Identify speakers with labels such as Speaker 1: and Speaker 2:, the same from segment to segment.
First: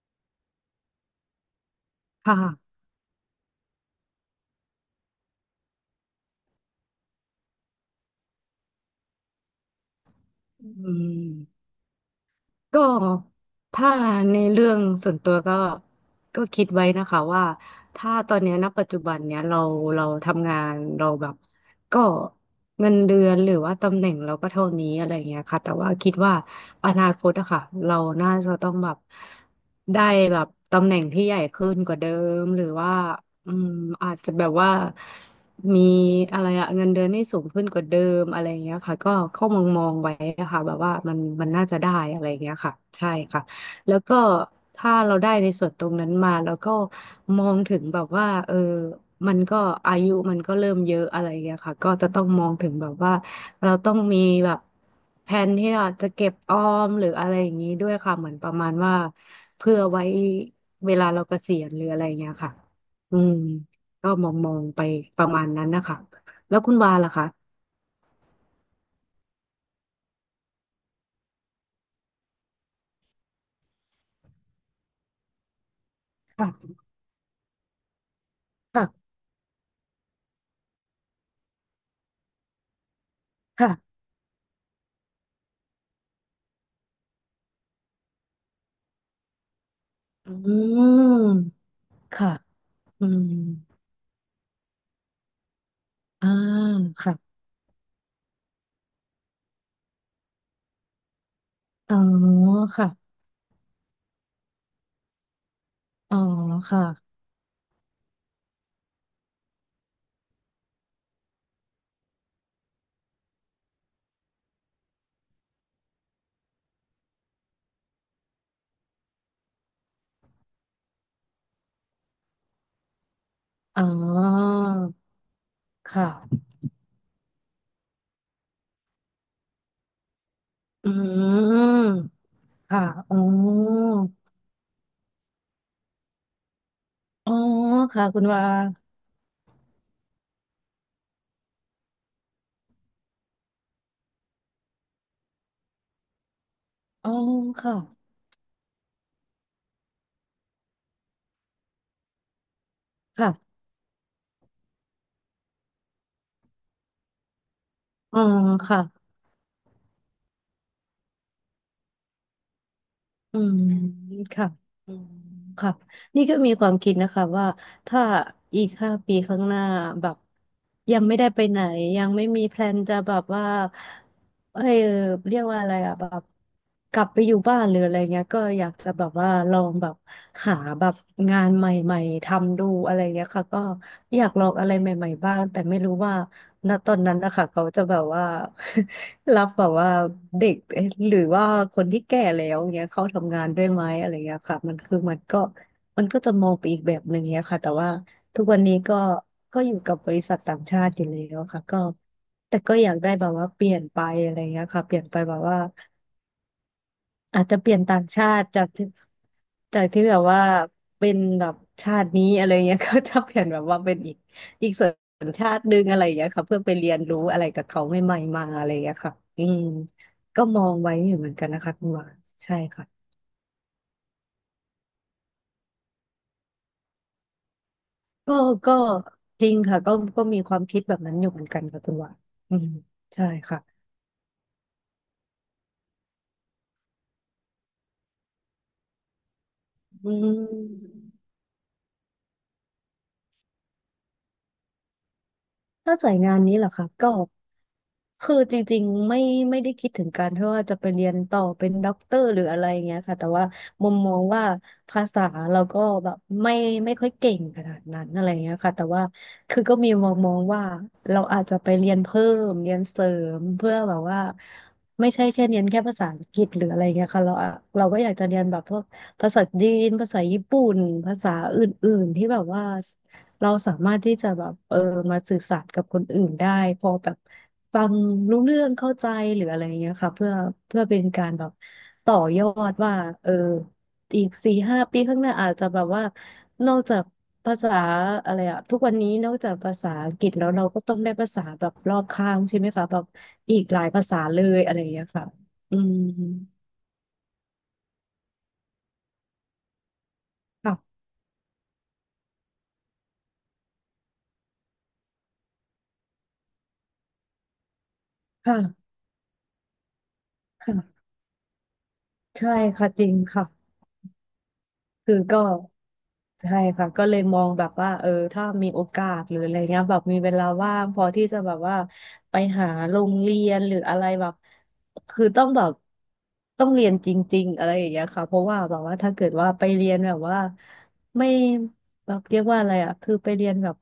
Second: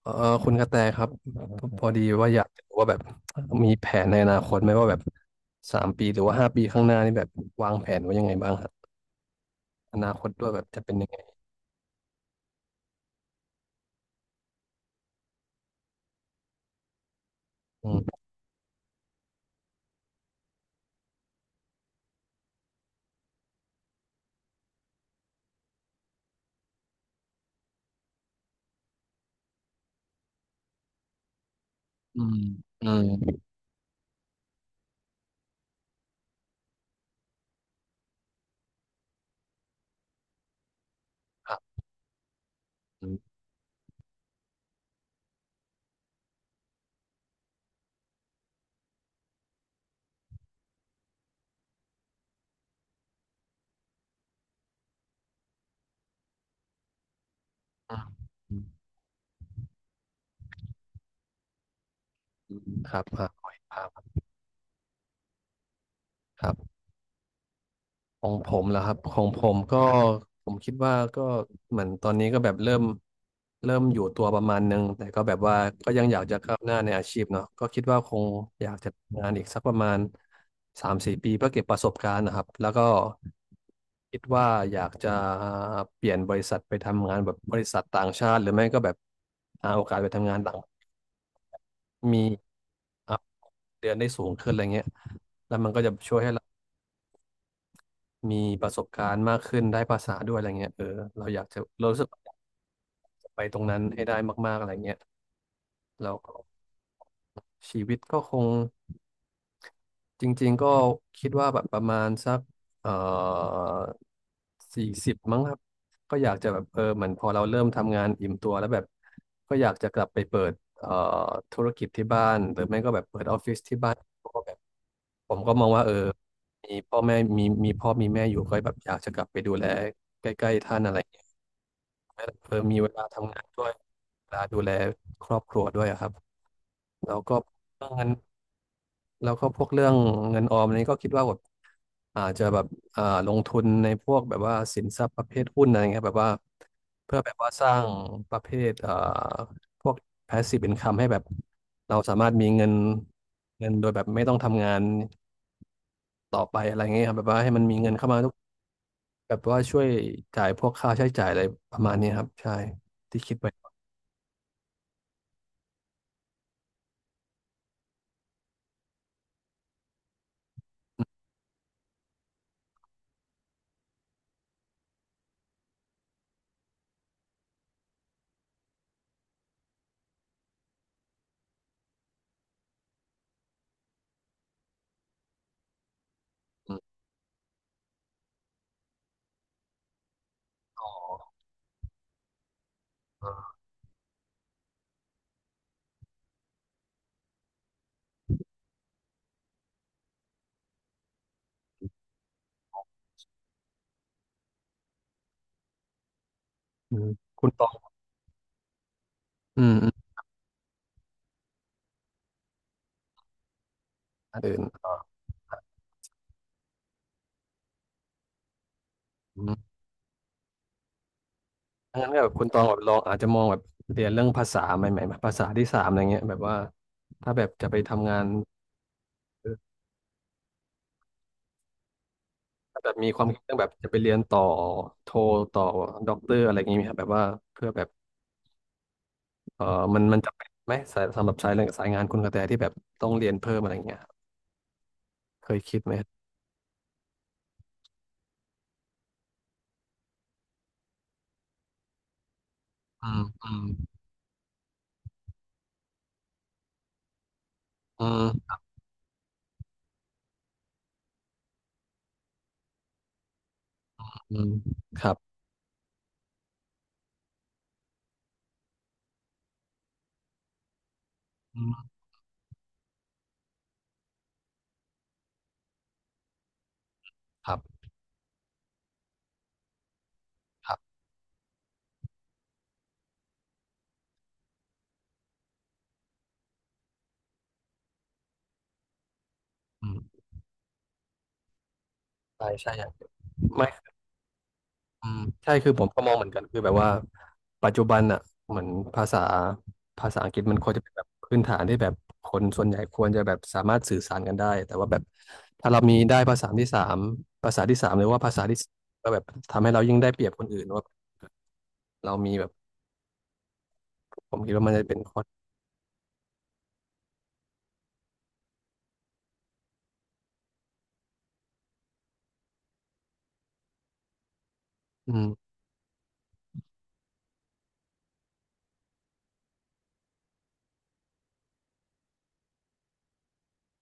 Speaker 1: เอ่อคุณกระแตครับพอดี
Speaker 2: ค
Speaker 1: ว่าอยากจะรู้
Speaker 2: ่ะ
Speaker 1: ว่าแบบมีแผนในอนาคตไหมว่าแบบ3 ปีหรือว่า5 ปีข้างหน้านี่แบบวางแผนไว้ยังไงบ้างครับอนาคตด้วยแบ
Speaker 2: อื
Speaker 1: บจะเป็นยังไง
Speaker 2: มก็ถ้าในเรื่องส่วนตัวก็คิดไว้นะคะว่า
Speaker 1: อืม
Speaker 2: ถ้าตอนเนี้ยณปัจจุบันเนี้ยเราทำงานเราแบบก็เงินเดือนหรือว่าตำแหน่งเราก็เท่านี้อะไรอย่างเงี้ยค่ะแต่ว่าคิดว่าอนาคตอะค่ะเราน่าจะต้องแบบได้แบบตำแหน่งที่ใหญ่ขึ้นกว่าเดิ
Speaker 1: อืม
Speaker 2: มหรือ
Speaker 1: อื
Speaker 2: ว่า
Speaker 1: ม
Speaker 2: อืมอาจจะแบบว่า มีอะไรอะเงินเดือนที่สูงขึ้นกว่าเดิมอะไรอย่างเงี้ยค่ะก็เข้ามองมองไว้นะคะแบบว่ามัน
Speaker 1: ครั
Speaker 2: น่าจะ
Speaker 1: บ
Speaker 2: ได้อะไรอย่างเงี้ยค่ะ
Speaker 1: อื
Speaker 2: ใช่
Speaker 1: ม
Speaker 2: ค่ะแล้วก็ถ้าเราได้ในส่วนตรงนั้นมาแล้วก็มองถึงแบบว่าเออมันก็อายุมันก็เริ่มเยอะอะไรอย่างเงี้ยค่ะก็จะต้องมองถึงแบบว่าเราต้องมีแบบแผนที่เราจะเก็บออมหรืออะไรอย่างนี้ด้วยค่ะเหมือนประ
Speaker 1: อื
Speaker 2: มาณ
Speaker 1: ม
Speaker 2: ว่าเพื่อไว้เวลาเราเกษียณหรืออะไรอย่างเงี้ยค่ะ
Speaker 1: อืมครับ
Speaker 2: อื
Speaker 1: ครับ
Speaker 2: ม ก็
Speaker 1: ค
Speaker 2: มองมองไปประมาณนั้นนะคะแล้ว
Speaker 1: รับ
Speaker 2: คุณวาล่ะคะ
Speaker 1: ของผมเหรอครับของผมก็ผมคิดว่าก็เหมือนตอนนี้ก็แบบเริ่มอยู่ตัวประมาณนึงแต่ก็แบบว่าก็ยังอยากจะก้าวห
Speaker 2: ค่ะ
Speaker 1: น้าในอาชีพเนาะก็คิดว่าคงอยากจะ
Speaker 2: ค่ะ
Speaker 1: ทำงานอีกสักประมาณ3-4 ปีเพื่อเก็บประสบการณ์นะครับแล้วก็
Speaker 2: ค่ะ
Speaker 1: คิดว่าอยากจะเปลี่ยนบริษัทไปทำงานแบบบริษัทต่างชาติหรือไม่ก็แบบหาโอกาสไปทำ
Speaker 2: อื
Speaker 1: งานต่าง
Speaker 2: ม
Speaker 1: มี
Speaker 2: ค่ะอื
Speaker 1: อัพ
Speaker 2: ม
Speaker 1: เดือนได้สูงขึ้นอะไรเงี้ยแล้วมันก็จะช่วย
Speaker 2: อ่า
Speaker 1: ให้เรา
Speaker 2: ค่ะ
Speaker 1: มีประสบการณ์มากขึ้นได้ภาษาด้วยอะไรเงี้ยเออเรา
Speaker 2: อ๋อ
Speaker 1: รู้สึกว่า
Speaker 2: ค่ะ
Speaker 1: อยากจะไปตรงนั้นให้ได้มากๆอะไรเงี้ยแล้
Speaker 2: อ๋
Speaker 1: ว
Speaker 2: อ
Speaker 1: ก็
Speaker 2: ค่ะ
Speaker 1: ชีวิตก็คง จริงๆก็คิดว่าแบบประมาณสักเอ่อ40มั้งครับก็อยากจะแบบเออเหมือนพอเราเริ่มทำงานอิ่มตัวแล้วแบบก็อยากจะกลับไปเปิดธุรกิจที่บ้านหรือไม่ก็แบบเปิดออฟฟิศที่
Speaker 2: อ๋
Speaker 1: บ้านเพราะว่าแบ
Speaker 2: อ
Speaker 1: บผมก็มองว่าเออ
Speaker 2: ค่ะ
Speaker 1: มีพ่อแม่มีพ่อมีแม่อยู่ก็แบบอยากจะกลับไปดูแลใกล้ๆท่าน
Speaker 2: อื
Speaker 1: อะไรอย่างเงี้ย
Speaker 2: ม
Speaker 1: เออมี
Speaker 2: ค่ะ
Speaker 1: เวลา
Speaker 2: อ๋อ
Speaker 1: ทำงานด้วยเวลาดูแลครอบครัวด้วยอะครับแล้ว
Speaker 2: อ๋อ
Speaker 1: ก็เรื่องเงิ
Speaker 2: ค่ะ
Speaker 1: น
Speaker 2: คุณวา
Speaker 1: แล้วก็พวกเรื่องเงินออมนี้ก็คิดว่าแบบอาจจะแบบลงทุนในพวกแบบว่าสินทรัพย์ประเภทหุ้นอะไรเงี้ยแบบว่า
Speaker 2: อ๋อ
Speaker 1: เพื่อแบบว่าส
Speaker 2: ค่ะ
Speaker 1: ร้างประเภทพวก passive income ให้แบบเราสามารถมีเงิน
Speaker 2: ค่ะ
Speaker 1: เงินโดยแบบไม่ต้องทำงานต่อไปอะไรเงี้ยครับแบบว่าให้มันมีเงินเข้า
Speaker 2: อ๋
Speaker 1: มา
Speaker 2: อ
Speaker 1: ทุก
Speaker 2: ค่ะ
Speaker 1: แบบว่าช่วยจ่ายพวกค่าใช้จ่ายอะไรประมาณนี้ครับใช่ที่คิ
Speaker 2: อื
Speaker 1: ดไป
Speaker 2: มค่ะอืม ค่ะ นี่ก็มีความคิดนะคะว่าถ้าอีกห้าปีข้างหน้าแบบยังไม่ได้ไปไหนยังไม่มีแพลนจะแบบว่าเออเรียกว่าอะไรอะแบบกลับไปอยู่บ้านหรืออะไรเงี้ยก็อยากจะแบบว่าลองแบบหาแบบงานใหม่ๆทำดูอะไรเงี้ยค่ะก็อยากลองอะไรใหม่ๆบ้างแต่ไม่รู้ว่า ณ
Speaker 1: อม
Speaker 2: ตอนนั้นนะคะเขาจะแบบว่า รับแบบว่าเด็กเอ๊ะ
Speaker 1: อ
Speaker 2: หรือว่าคนที่แก่แล้วเงี้ยเข้าทำงาน
Speaker 1: อ
Speaker 2: ด้วยไหมอะไรเงี้ยค่ะมันคือมันก็มันก็จะมองไปอีกแบบหนึ่งเงี้ยค่ะแต่ว่าทุกวันนี้ก็อยู่กับบริษัทต่างชาติอยู่แล้วค่ะก็แต่ก็อยากได้แบบว่าเปลี่ยนไปอะไรเงี้ยค่ะเปลี่ยนไปแบบว่า
Speaker 1: อืม
Speaker 2: อาจ
Speaker 1: คุณ
Speaker 2: จะ
Speaker 1: ตอ
Speaker 2: เป
Speaker 1: ง
Speaker 2: ลี่ยนต่างชาติจากที่
Speaker 1: อืม
Speaker 2: จา
Speaker 1: อื
Speaker 2: ก
Speaker 1: ม
Speaker 2: ที่แบบว่าเป็นแบบชาตินี้อะไรเงี้ย ก็จะเปลี่ยนแบบว่าเป็นอีก
Speaker 1: อันอื่น
Speaker 2: อีกสั
Speaker 1: อ๋อ
Speaker 2: ญชาติหนึงอะไรอย่างเงี้ยค่ะเพื่อไปเรียนรู้อะไรกับเขาใหม่ๆมาอะไรอย่างเงี้ยค่ะ
Speaker 1: อื
Speaker 2: อืม
Speaker 1: ม
Speaker 2: ก็มองไว้อยู่เหมือนกันนะคะคุณหวา
Speaker 1: งั้น
Speaker 2: น
Speaker 1: ก็แบบคุณต
Speaker 2: ใช่
Speaker 1: องแบบลอง
Speaker 2: ค่ะ
Speaker 1: อาจจะมองแบบเรียนเรื่องภาษาใหม่ๆแบบภาษาที่สามอะไรเงี้ยแบบว่าถ้าแบบจะไปทำงาน
Speaker 2: ก็ก็จ
Speaker 1: เอ
Speaker 2: ริ
Speaker 1: อ
Speaker 2: งค่ะก็มีความคิดแบบนั้นอยู่เหมือนกันค่ะคุณหวานอืม
Speaker 1: ถ้าแบบมีควา
Speaker 2: ใช่
Speaker 1: มคิดเรื่องแบบ
Speaker 2: ค่ะ
Speaker 1: จะไปเรียนต่อโทต่อด็อกเตอร์อะไรอย่างงี้ไหมครับแบบว่าเพื่อแบบเออมัน
Speaker 2: อื
Speaker 1: มันจะเป็นไหมสายสำห
Speaker 2: ม
Speaker 1: รับสายเรื่องสายงานคุณกระแตที่แบบต้องเรียนเพิ่มอะไรเงี้ยเคยคิดไหม
Speaker 2: ถ้าสายงานนี้เหรอคะก็คือจริงๆไม่ได้คิดถึงการที่ว่าจะไปเรียนต่อเป็นด็อกเตอร์หรืออะไรอย่างเงี้ย
Speaker 1: อื
Speaker 2: ค่ะ
Speaker 1: ม
Speaker 2: แต่ว่า
Speaker 1: อืม
Speaker 2: มุมมองว่าภาษาเราก็แบบไม่ค่อยเก่งขนาดนั้
Speaker 1: อื
Speaker 2: นอะ
Speaker 1: ม
Speaker 2: ไรอย่างเงี้ยค่ะแต่ว่าคือก็มีมองมองว่าเราอาจจะไปเรียนเพิ่มเรียนเสริมเพื่อแบบว่า
Speaker 1: อืมค
Speaker 2: ไม่
Speaker 1: รั
Speaker 2: ใช่
Speaker 1: บ
Speaker 2: แค่เรียนแค่ภาษาอังกฤษหรืออะไรเงี้ยค่ะเราอะเราก็อยากจะเรียนแบบพวกภาษาจีนภาษาญี่ปุ่นภาษา
Speaker 1: อื
Speaker 2: อื่
Speaker 1: ม
Speaker 2: นๆที่แบบว่า เราสามารถที่จะแบบเออมาสื่อสารกับคนอื่นได้พอแบบ
Speaker 1: ครับ
Speaker 2: ฟังรู้เรื่องเข้าใจหรืออะไรเงี้ยค่ะเพื่อ
Speaker 1: ครั
Speaker 2: เพื่อเป็
Speaker 1: บ
Speaker 2: นการแบบต่อยอดว่าเอออีก4-5 ปีข้างหน้าอาจจะแบบว่านอกจากภาษาอะไรอะทุกวันนี้นอกจากภา
Speaker 1: อื
Speaker 2: ษาอัง
Speaker 1: ม
Speaker 2: กฤษแล้วเราก็ต้องได้ภาษาแบบรอบข้าง
Speaker 1: ใช่
Speaker 2: ใช่ไหม
Speaker 1: ใช่อ
Speaker 2: คะ
Speaker 1: ย่าง
Speaker 2: แบบอีก
Speaker 1: ไม่
Speaker 2: หลายภาษาเลยอะไรอย่างเงี้
Speaker 1: อื
Speaker 2: ย
Speaker 1: ม
Speaker 2: ค่ะ
Speaker 1: ใช่คือ
Speaker 2: อื
Speaker 1: ผม
Speaker 2: ม
Speaker 1: ก็มองเหมือนกันคือแบบว่าปัจจุบันอ่ะเหมือนภาษาภาษาอังกฤษมันควร
Speaker 2: ค่ะ
Speaker 1: จะเป็นแบบพื้นฐานที่แบบคนส่วนใหญ่ควรจะแบบสามารถสื่อสารกันได้แต่ว่าแบบถ้าเรามีได้ภาษาที่สามหรือว่าภาษาที่สี่
Speaker 2: ค่ะ
Speaker 1: ก็แบบทำให้เรายิ่งได้เปรียบคนอื่นว่า
Speaker 2: ค่ะ
Speaker 1: เรามีแบ
Speaker 2: ใช่
Speaker 1: บ
Speaker 2: ค่ะจริงค่ะ
Speaker 1: ผมคิดว่ามันจะเป็น
Speaker 2: คื
Speaker 1: ข้อ
Speaker 2: อก็ใช่ค่ะก็เลยมองแบบว่าเออถ้ามีโอกาสหรืออะไรเงี้ยแบบมีเวลาว่างพอที่จะแบบว่าไปหาโรงเรียนหรืออะไรแบบ
Speaker 1: อื
Speaker 2: คือต้อ
Speaker 1: ม
Speaker 2: งแบบต้องเรียนจริงๆอะไรอย่างเงี้ยค่ะเพราะว่าแบบว่าถ้าเกิดว่าไปเรียนแบบว่าไม่แบบเรียกว่าอะไรอ่ะคือไปเรียนแบบ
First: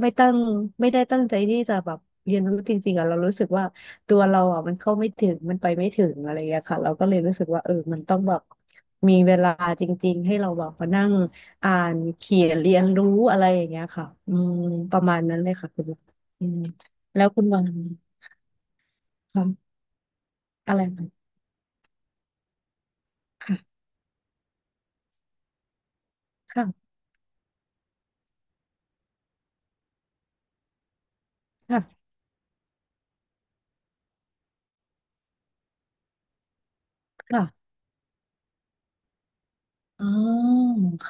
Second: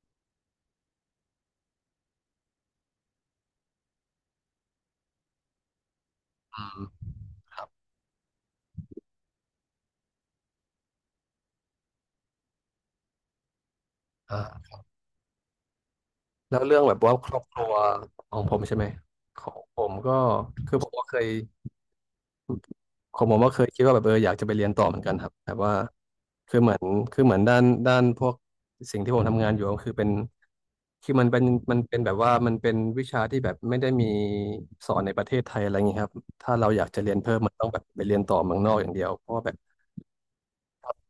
Speaker 2: ไม่ตั้งไม่ได้ตั้งใจที่จะแบบเรียนรู้จริงๆอ่ะเรารู้สึกว่า ตัวเราอ่ะมันเข้าไม่ถึงมันไปไม่ถึงอะไรอย่างเงี้ย
Speaker 1: อื
Speaker 2: ค่ะ
Speaker 1: ม
Speaker 2: เราก็เลยรู้สึก
Speaker 1: ค
Speaker 2: ว่า
Speaker 1: รั
Speaker 2: เอ
Speaker 1: บ
Speaker 2: อมันต้องแบบมีเวลาจริงๆให้เราแบบมานั่งอ่านเขียนเรียนรู้อะไรอย่างเงี้ยค่ะอื
Speaker 1: อ่
Speaker 2: ม
Speaker 1: า
Speaker 2: ประมาณนั้นเลยค่ะคุณอื
Speaker 1: แล้
Speaker 2: ม
Speaker 1: วเรื่องแบบว่า
Speaker 2: แล้
Speaker 1: ค
Speaker 2: ว
Speaker 1: รอ
Speaker 2: คุ
Speaker 1: บ
Speaker 2: ณ
Speaker 1: ค
Speaker 2: วั
Speaker 1: รั
Speaker 2: ง
Speaker 1: วของผมใช่ไหมข
Speaker 2: ค่ะ
Speaker 1: องผมก็คื
Speaker 2: อะ
Speaker 1: อ
Speaker 2: ไร
Speaker 1: ผมก็
Speaker 2: นะ
Speaker 1: เคย ของผมก็เคยคิด
Speaker 2: ค่ะ
Speaker 1: ว่าแบบเอออยากจะไปเรียนต่อเหมือนกันครับแบบว่าคือเหมือน
Speaker 2: ค่ะ
Speaker 1: คือเหมือนด้านพวกสิ่งที่ผมทำงานอยู่ก็คือเป็นคือมันเป็นมันเป็น
Speaker 2: ค่ะ
Speaker 1: แบบว่ามันเป็นวิชาที่แบบไม่ได้มีสอนในประเทศไทยอะไรอย่างนี้ครับถ้าเราอยากจะเรียนเพิ่ม
Speaker 2: ค่ะ
Speaker 1: มันต้องแบบไปเรียนต่อเมืองนอกอย่างเดียวเพราะว่าแบบ
Speaker 2: อ๋อค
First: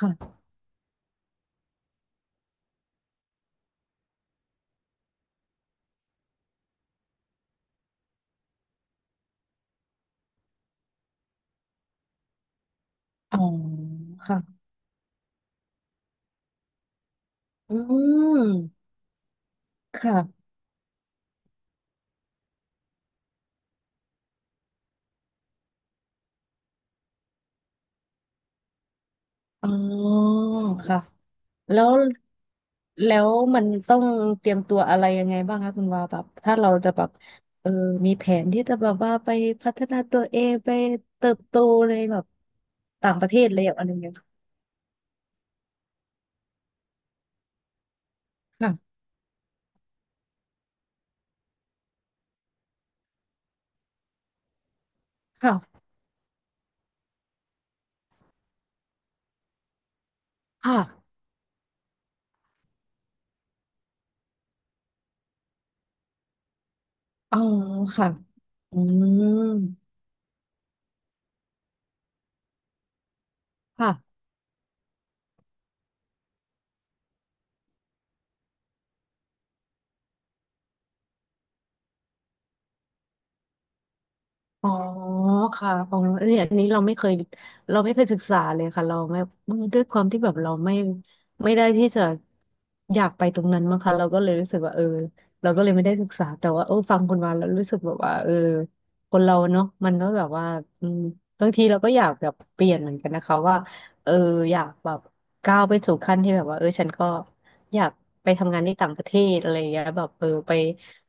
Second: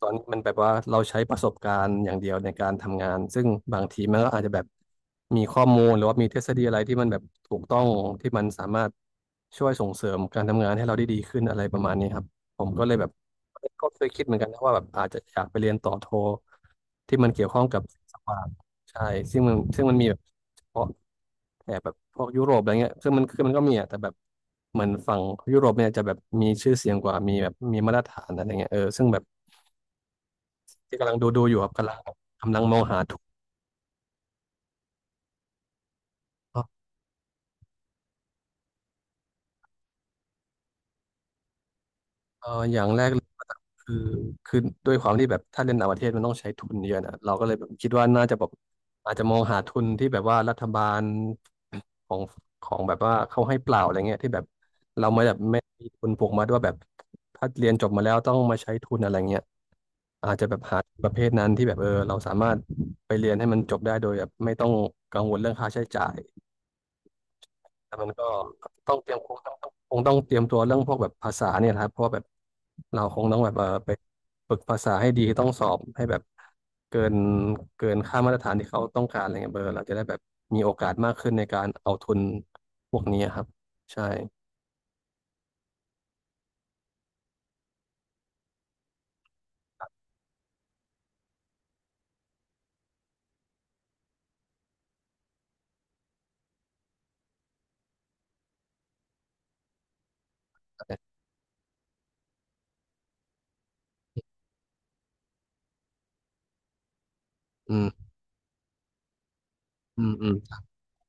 Speaker 1: ตอนนี้
Speaker 2: ่ะ
Speaker 1: มันแบบว่าเราใช้ประสบการณ์อย่างเดียวในการทำงานซึ่งบางทีมันก็อาจจะแบบมีข้อมูลหรือว่ามีทฤษฎีอะไรที่มันแบบถูกต้องที่มันสามารถช่วยส่งเสริมการทำงานให้เราได้ดีขึ้นอะไรประมาณนี้ครับผมก็เลยแบบ
Speaker 2: อ๋อ
Speaker 1: ก็เคยคิดเหมื
Speaker 2: ค่ะ
Speaker 1: อนกันนะว่าแบบอาจจะอยากไปเรียนต่อโทที่มันเกี่ยวข้อง
Speaker 2: อื
Speaker 1: กับสวาง
Speaker 2: ม
Speaker 1: ใช่ซึ่งมันมีแบบ
Speaker 2: ค่ะ
Speaker 1: เฉพาะแถบแบบพวกยุโรปอะไรเงี้ยคือมันก็มีอะแต่แบบเหมือนฝั่งยุโรปเนี่ยจะแบบมีชื่อเสียงกว่ามีแบบมีมาตรฐานอะไรเงี้ยเออซึ่งแบบ
Speaker 2: อ๋อ
Speaker 1: ที่
Speaker 2: ค่ะ
Speaker 1: กำลังดูอยู่ครับ
Speaker 2: แล้
Speaker 1: กำ
Speaker 2: ว
Speaker 1: ลังกำลังมองหา
Speaker 2: แล้
Speaker 1: ทุน
Speaker 2: วมันต้องเตรียมตัวอะไรยังไงบ้างคะคุณวาแบบถ้า
Speaker 1: ครั
Speaker 2: เรา
Speaker 1: บ
Speaker 2: จะแบบเออมีแผนที่จะแบบว่าไปพัฒนาตัวเองไปเติบโตในแบบ
Speaker 1: อย่างแรก
Speaker 2: ต่าง
Speaker 1: เล
Speaker 2: ป
Speaker 1: ย
Speaker 2: ระเทศเลยอะไร
Speaker 1: คื
Speaker 2: อ
Speaker 1: อ
Speaker 2: ย่างเงี้ย
Speaker 1: คือด้วยความที่แบบถ้าเรียนต่างประเทศมันต้องใช้ทุนเยอะนะเราก็เลยแบบคิดว่าน่าจะแบบ
Speaker 2: ค่ะ
Speaker 1: อาจจะมองหาทุนที่แบบว่ารัฐบาลของของแบบว่าเขาให้เปล่าอะไรเงี้ยที่แบบเราไม่แบบไม่
Speaker 2: ค่ะ
Speaker 1: มีทุนผูกมัดว่าแบบถ้าเรียนจบมาแล้วต้องมาใช้ทุนอะไรเงี้ยอาจจะแบบหา
Speaker 2: ค่ะ
Speaker 1: ประเภทนั้นที่แบบเออเราสามารถไปเรียนให้มันจบได้โดยแบบไม่ต้องกังวลเรื่องค่าใช้จ่าย
Speaker 2: อ๋อ
Speaker 1: แล้วมั
Speaker 2: ค่ะ
Speaker 1: นก็
Speaker 2: อื
Speaker 1: ต้องเตรียม
Speaker 2: ม
Speaker 1: คงต้องคงต้องเตรียมตัวเรื่องพวกแบบภาษาเนี่ยนะครับเพราะแบบเราคงต้องแบบเออ
Speaker 2: ค่ะ
Speaker 1: ไปฝึกภาษาให้ดีต้องสอบให้แบบเกินเกินค่ามาตรฐานที่เขาต้องการอะไรเงี้ยเบอร์เราจะได้แบบมีโอกาสมากขึ้นในการเอาทุนพวกนี้ครับใช่
Speaker 2: อ๋อค่ะอ๋อเนนี่ยอันนี้เราไม่เคยศึกษาเลยค่ะเราไม่ด้วยความที่แบบเราไม่ได้ที่จะอยากไปตรงนั้นมั้งคะเราก็เลยรู้สึกว่าเออเราก็เลยไม่ได้ศึกษาแต่ว่าเออฟังคุณมาแล้วรู้สึกแบบว่าเออคนเราเนาะมันก็แบบว่าอืมบางทีเราก็อยากแบบเปลี่ยนเหมือนกันนะคะว่าเอออยากแบบก้าวไปสู่ขั้นที่แบบว่าเออฉันก็อ
Speaker 1: อื
Speaker 2: ยา
Speaker 1: ม
Speaker 2: กไปทำงานที่ต่างประเทศอะไรอย่างเงี้ย
Speaker 1: อื
Speaker 2: แบบ
Speaker 1: ม
Speaker 2: เอ
Speaker 1: อื
Speaker 2: อ
Speaker 1: ม
Speaker 2: ไป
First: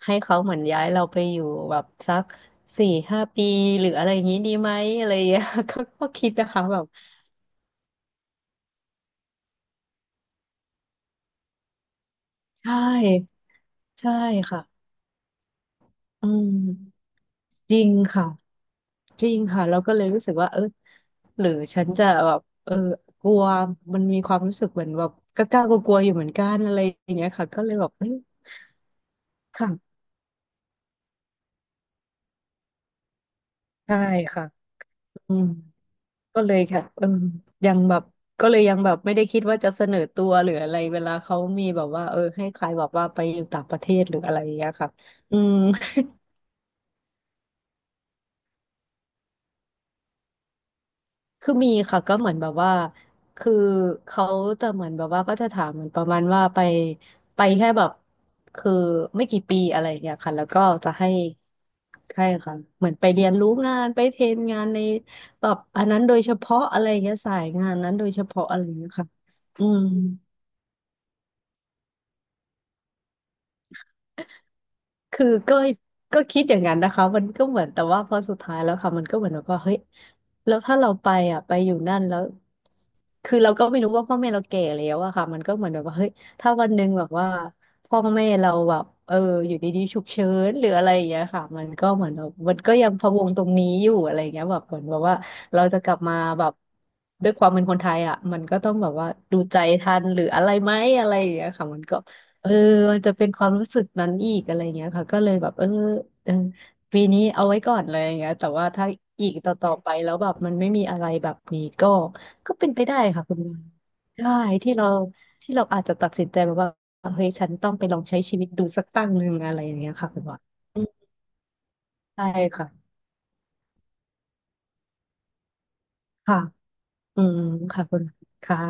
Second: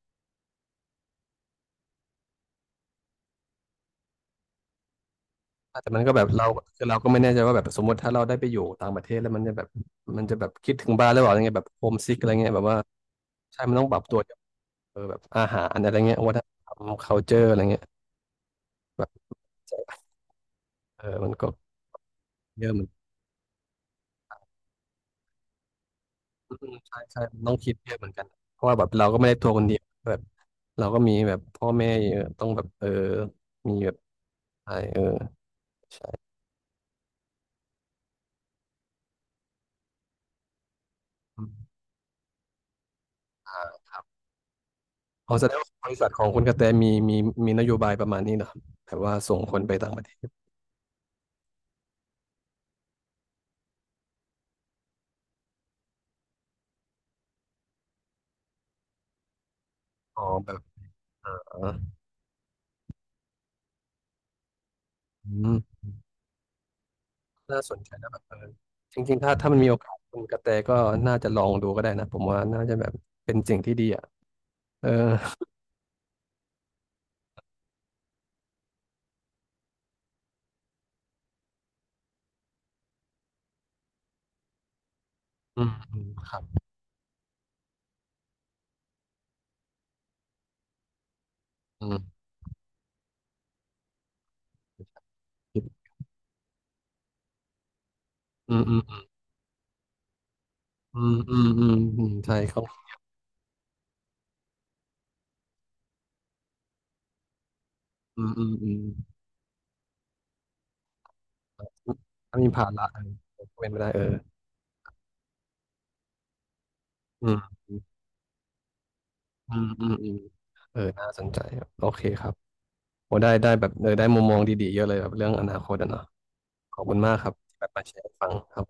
Speaker 2: ให้เขาเหมือนย้ายเราไปอยู่แบบสัก4-5 ปีหรืออะไรอย่างนี้ดีไหมอะไรอย่างเงี้ย ก็
Speaker 1: แต่มัน
Speaker 2: ก็
Speaker 1: ก็แบบ
Speaker 2: คิด
Speaker 1: เรา
Speaker 2: นะคะแบ
Speaker 1: คือ
Speaker 2: บ
Speaker 1: เราก็ไม่แน่ใจว่าแบบสมมติถ้าเราได้ไปอยู่ต่างประเทศแล้วมันจะแบบคิดถึงบ้านหรือเปล่าอะไรเงี้ยแบบโฮมซิกอะไรเงี้ยแบ
Speaker 2: ใช
Speaker 1: บว่า
Speaker 2: ่
Speaker 1: ใช่มันต้องปรับ
Speaker 2: ใช่
Speaker 1: ตัว
Speaker 2: ค่ะ
Speaker 1: เออแบบอาหารอะไรเงี้ย
Speaker 2: อื
Speaker 1: วัฒนธรรม
Speaker 2: ม
Speaker 1: culture อะไร
Speaker 2: จ
Speaker 1: เงี้
Speaker 2: ริ
Speaker 1: ย
Speaker 2: งค่ะจริงค่ะเราก็เลยรู้สึกว่าเออ
Speaker 1: เออมัน
Speaker 2: ห
Speaker 1: ก็
Speaker 2: รือฉันจะแบบ
Speaker 1: เย
Speaker 2: เอ
Speaker 1: อะ
Speaker 2: อ
Speaker 1: เหมือน
Speaker 2: กลัวมันมีความรู้สึกเหมือนแบบกล้ากลัวกลัวๆอยู่เหมือนกั
Speaker 1: อื
Speaker 2: นอะ
Speaker 1: ม
Speaker 2: ไร
Speaker 1: ใช่
Speaker 2: อย่าง
Speaker 1: ใช่
Speaker 2: เงี้ย
Speaker 1: มัน
Speaker 2: ค่ะ
Speaker 1: ต้อง
Speaker 2: ก็เล
Speaker 1: คิด
Speaker 2: ยแบ
Speaker 1: เย
Speaker 2: บ
Speaker 1: อะเห
Speaker 2: เอ้
Speaker 1: มือน
Speaker 2: ย
Speaker 1: กันเพราะว่าแบบเราก็ไม่ได้ทัวร์คนเดียว
Speaker 2: ค่ะ
Speaker 1: แบบเราก็มีแบบพ่อแม่เยอะต้องแบบเออมีแบบ
Speaker 2: ใช่ค่ะ
Speaker 1: ใช่เออ
Speaker 2: อืม
Speaker 1: ใช่
Speaker 2: ก็เลยค่ะเออยังแบบก็เลยยังแบบไม่ได้คิดว่าจะเสนอตัวหรืออะไรเวลาเขา
Speaker 1: อื
Speaker 2: มี
Speaker 1: ม
Speaker 2: แบบว่าเออให้ใครแบบว่าไปอยู่ต่างประเท
Speaker 1: ค
Speaker 2: ศ
Speaker 1: รับ
Speaker 2: หรืออะไรอย่างเงี้ยค่ะอื
Speaker 1: เอาแสด
Speaker 2: ม
Speaker 1: งว่าบริษัทของคุณกระแตมีนโยบายประมาณนี้เนอะแบบว่าส่งคนไปต่างประเทศ
Speaker 2: คือมีค่ะก็เหมือนแบบว่าคือเขาจะเหมือนแบบว่าก็จะถามเหมือนประมาณว่าไปแค่แบบคือไม่กี่ปีอะไรอย่างเงี้ย
Speaker 1: อ๋อ
Speaker 2: ค่ะแล้ว
Speaker 1: แบ
Speaker 2: ก็
Speaker 1: บ
Speaker 2: จะให้
Speaker 1: เออ
Speaker 2: ใช่ค่ะเหมือนไปเรียนรู้งานไปเทรนงานใน
Speaker 1: อื
Speaker 2: แบบ
Speaker 1: ม
Speaker 2: อันนั้นโดยเฉพาะอะไรอย่างเงี้ยสาย
Speaker 1: น่า
Speaker 2: งา
Speaker 1: ส
Speaker 2: น
Speaker 1: นใจ
Speaker 2: นั้นโด
Speaker 1: นะ
Speaker 2: ย
Speaker 1: แบ
Speaker 2: เฉ
Speaker 1: บเออ
Speaker 2: พาะอะไรอย่างเงี้ย
Speaker 1: จ
Speaker 2: ค่ะ
Speaker 1: ริงๆถ้ามัน
Speaker 2: อื
Speaker 1: มีโอ
Speaker 2: ม
Speaker 1: กาสคุณกระแตก็น่าจะลองดูก็ได้นะผมว่าน่าจะแบบเป็นสิ่งที่ดีอ่ะเออ
Speaker 2: คือก็คิดอย่างนั้นนะคะมันก็เหมือนแต่ว่าพอสุดท้ายแล้วค่ะมันก็เหมือนแบบว่าเฮ้ยแล้วถ้าเราไปอ่ะไปอยู่นั่นแล้วคือเราก็ไม่รู้ว่าพ่อแม่เราแก่แล้วอะค่ะมันก็
Speaker 1: อื
Speaker 2: เหมือ
Speaker 1: ม
Speaker 2: นแบบว่า
Speaker 1: อื
Speaker 2: เฮ้
Speaker 1: ม
Speaker 2: ย
Speaker 1: ครับ
Speaker 2: ถ้าวันหนึ่งแบบว่าพ่อแม่เราแบบเอออยู่ดีๆฉุกเฉินหรืออะไรอย่างเงี้ยค่ะมัน
Speaker 1: อื
Speaker 2: ก็เหมือ
Speaker 1: ม
Speaker 2: นแบบมันก็ยังพะวงตรงนี้อยู่อะไรอย่างเงี้ยแบบเหมือนแบบว่าเราจะ
Speaker 1: อื
Speaker 2: กลับมาแบบด้วยความเป็นคนไทยอ่ะมัน
Speaker 1: มอื
Speaker 2: ก็ต้องแบบ
Speaker 1: ม
Speaker 2: ว่าดูใจทันหรืออะไรไหม
Speaker 1: อื
Speaker 2: อะไร
Speaker 1: ม
Speaker 2: อย่าง
Speaker 1: อืม
Speaker 2: เงี้ย
Speaker 1: อื
Speaker 2: ค่ะ
Speaker 1: ม
Speaker 2: มันก็
Speaker 1: อืมใช่
Speaker 2: เออ
Speaker 1: เขา
Speaker 2: มันจะเป็นความรู้สึกนั้นอีกอะไรเงี้ยค่ะก็เลยแบบเออปีนี้เอาไว้ก่อนเลยอย่าง
Speaker 1: อืม
Speaker 2: เงี้ย
Speaker 1: อื
Speaker 2: แต่
Speaker 1: ม
Speaker 2: ว่า
Speaker 1: อืม
Speaker 2: ถ้าอีกต่อๆไปแล้วแบบมันไม่มีอะไรแบบนี้ก็
Speaker 1: ถ้ามีภา
Speaker 2: เป็นไป
Speaker 1: ระ
Speaker 2: ได้
Speaker 1: เออ
Speaker 2: ค่ะคุณวา
Speaker 1: เป็นไปได้เออ
Speaker 2: ได้ที่เราที่เราอาจจะตัดสินใจแบบว่าเฮ้
Speaker 1: อื
Speaker 2: ยฉัน
Speaker 1: ม
Speaker 2: ต้องไปลองใช้ชีวิตดูสักตั้งหนึ่งอะ
Speaker 1: อื
Speaker 2: ไร
Speaker 1: ม
Speaker 2: อย่าง
Speaker 1: อื
Speaker 2: เงี้
Speaker 1: ม
Speaker 2: ย
Speaker 1: อื
Speaker 2: ค่ะ
Speaker 1: ม
Speaker 2: คุณวา
Speaker 1: เอ
Speaker 2: อื
Speaker 1: อ
Speaker 2: ม
Speaker 1: น่าสนใจครับโอเคค
Speaker 2: ใช่
Speaker 1: รับ
Speaker 2: ค่ะ
Speaker 1: โอ้ได้ได้แบบเออได้มุมมองดีๆเยอะเลยแบบเรื่องอนาคตอะเนาะ
Speaker 2: ค่ะ
Speaker 1: ขอบคุณมาก
Speaker 2: อื
Speaker 1: ครับ
Speaker 2: ม
Speaker 1: ที่แบบ
Speaker 2: ค่ะ
Speaker 1: มาแช
Speaker 2: คุณ
Speaker 1: ร์ให้ฟังค
Speaker 2: ค่ะ
Speaker 1: รับ